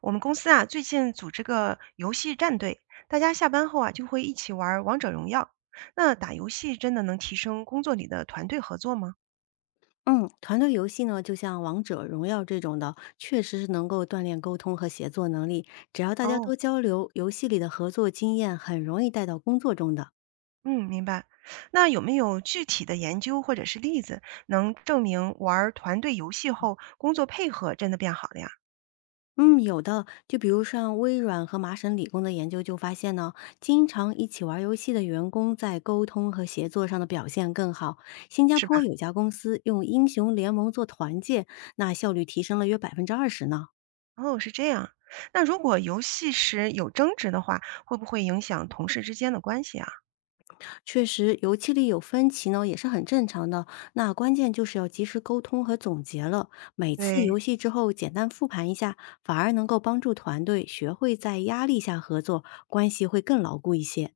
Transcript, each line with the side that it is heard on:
right: 我们公司啊，最近组织个游戏战队，大家下班后啊就会一起玩儿王者荣耀。那打游戏真的能提升工作里的团队合作吗？
left: 嗯，团队游戏呢，就像王者荣耀这种的，确实是能够锻炼沟通和协作能力。只要大家
right: 哦，
left: 多交流，游戏里的合作经验很容易带到工作中的。
right: 嗯，明白。那有没有具体的研究或者是例子，能证明玩儿团队游戏后工作配合真的变好了呀？
left: 嗯，有的，就比如像微软和麻省理工的研究就发现呢，经常一起玩游戏的员工在沟通和协作上的表现更好。新加
right: 是吧？
left: 坡有家公司用英雄联盟做团建，那效率提升了约20%呢。
right: 哦，是这样。那如果游戏时有争执的话，会不会影响同事之间的关系啊？
left: 确实，游戏里有分歧呢，也是很正常的。那关键就是要及时沟通和总结了。每次
right: 对，
left: 游戏之后，简单复盘一下，反而能够帮助团队学会在压力下合作，关系会更牢固一些。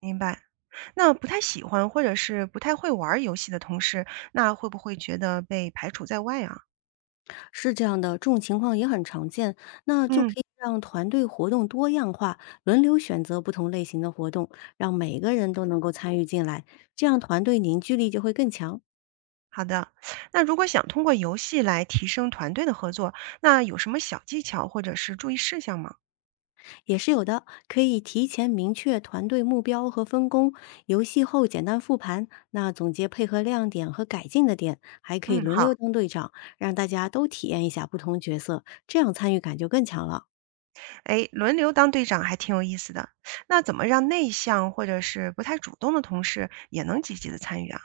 right: 明白。那不太喜欢或者是不太会玩儿游戏的同事，那会不会觉得被排除在外啊？
left: 是这样的，这种情况也很常见。那就
right: 嗯，
left: 可以让团队活动多样化，轮流选择不同类型的活动，让每个人都能够参与进来，这样团队凝聚力就会更强。
right: 好的。那如果想通过游戏来提升团队的合作，那有什么小技巧或者是注意事项吗？
left: 也是有的，可以提前明确团队目标和分工，游戏后简单复盘，那总结配合亮点和改进的点，还可以
right: 嗯，
left: 轮
right: 好。
left: 流当队长，让大家都体验一下不同角色，这样参与感就更强了。
right: 哎，轮流当队长还挺有意思的。那怎么让内向或者是不太主动的同事也能积极的参与啊？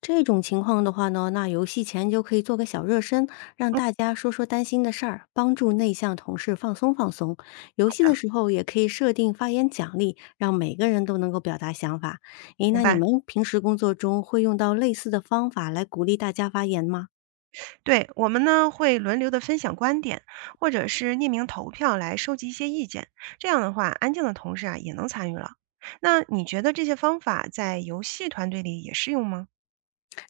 left: 这种情况的话呢，那游戏前就可以做个小热身，让
right: 嗯，
left: 大家说说担心的事儿，帮助内向同事放松。游
right: 好
left: 戏的
right: 的，
left: 时候也可以设定发言奖励，让每个人都能够表达想法。诶，
right: 明
left: 那你
right: 白。
left: 们平时工作中会用到类似的方法来鼓励大家发言吗？
right: 对，我们呢会轮流的分享观点，或者是匿名投票来收集一些意见。这样的话，安静的同事啊也能参与了。那你觉得这些方法在游戏团队里也适用吗？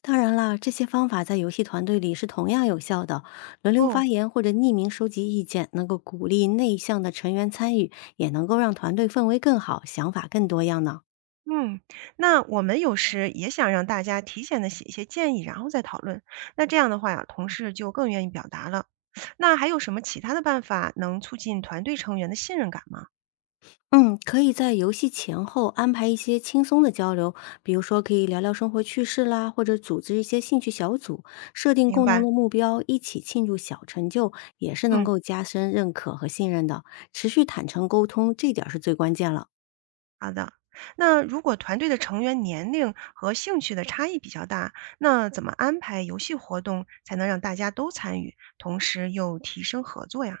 left: 当然啦，这些方法在游戏团队里是同样有效的。轮流
right: 哦，
left: 发言或者匿名收集意见，能够鼓励内向的成员参与，也能够让团队氛围更好，想法更多样呢。
right: 嗯，那我们有时也想让大家提前的写一些建议，然后再讨论。那这样的话呀，同事就更愿意表达了。那还有什么其他的办法能促进团队成员的信任感吗？
left: 嗯，可以在游戏前后安排一些轻松的交流，比如说可以聊聊生活趣事啦，或者组织一些兴趣小组，设定
right: 明
left: 共同
right: 白，
left: 的目标，一起庆祝小成就，也是能
right: 嗯。
left: 够加深认可和信任的。持续坦诚沟通，这点儿是最关键了。
right: 好的，那如果团队的成员年龄和兴趣的差异比较大，那怎么安排游戏活动才能让大家都参与，同时又提升合作呀？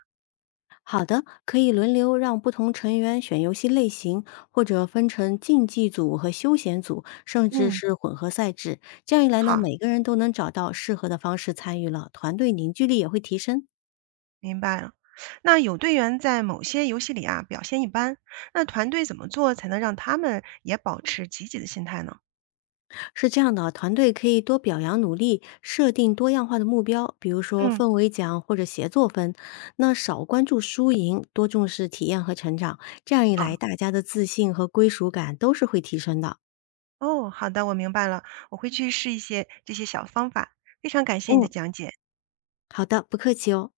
left: 好的，可以轮流让不同成员选游戏类型，或者分成竞技组和休闲组，甚至
right: 嗯，
left: 是混合赛制。这样一来呢，
right: 好，
left: 每个人都能找到适合的方式参与了，团队凝聚力也会提升。
right: 明白了。那有队员在某些游戏里啊表现一般，那团队怎么做才能让他们也保持积极的心态呢？
left: 是这样的啊，团队可以多表扬努力，设定多样化的目标，比如说
right: 嗯，
left: 氛围奖或者协作分。那少关注输赢，多重视体验和成长，这样一来，
right: 好，
left: 大家的自信和归属感都是会提升的。
right: 哦，好的，我明白了，我会去试一些这些小方法。非常感谢你的
left: 嗯，
right: 讲解。
left: 好的，不客气哦。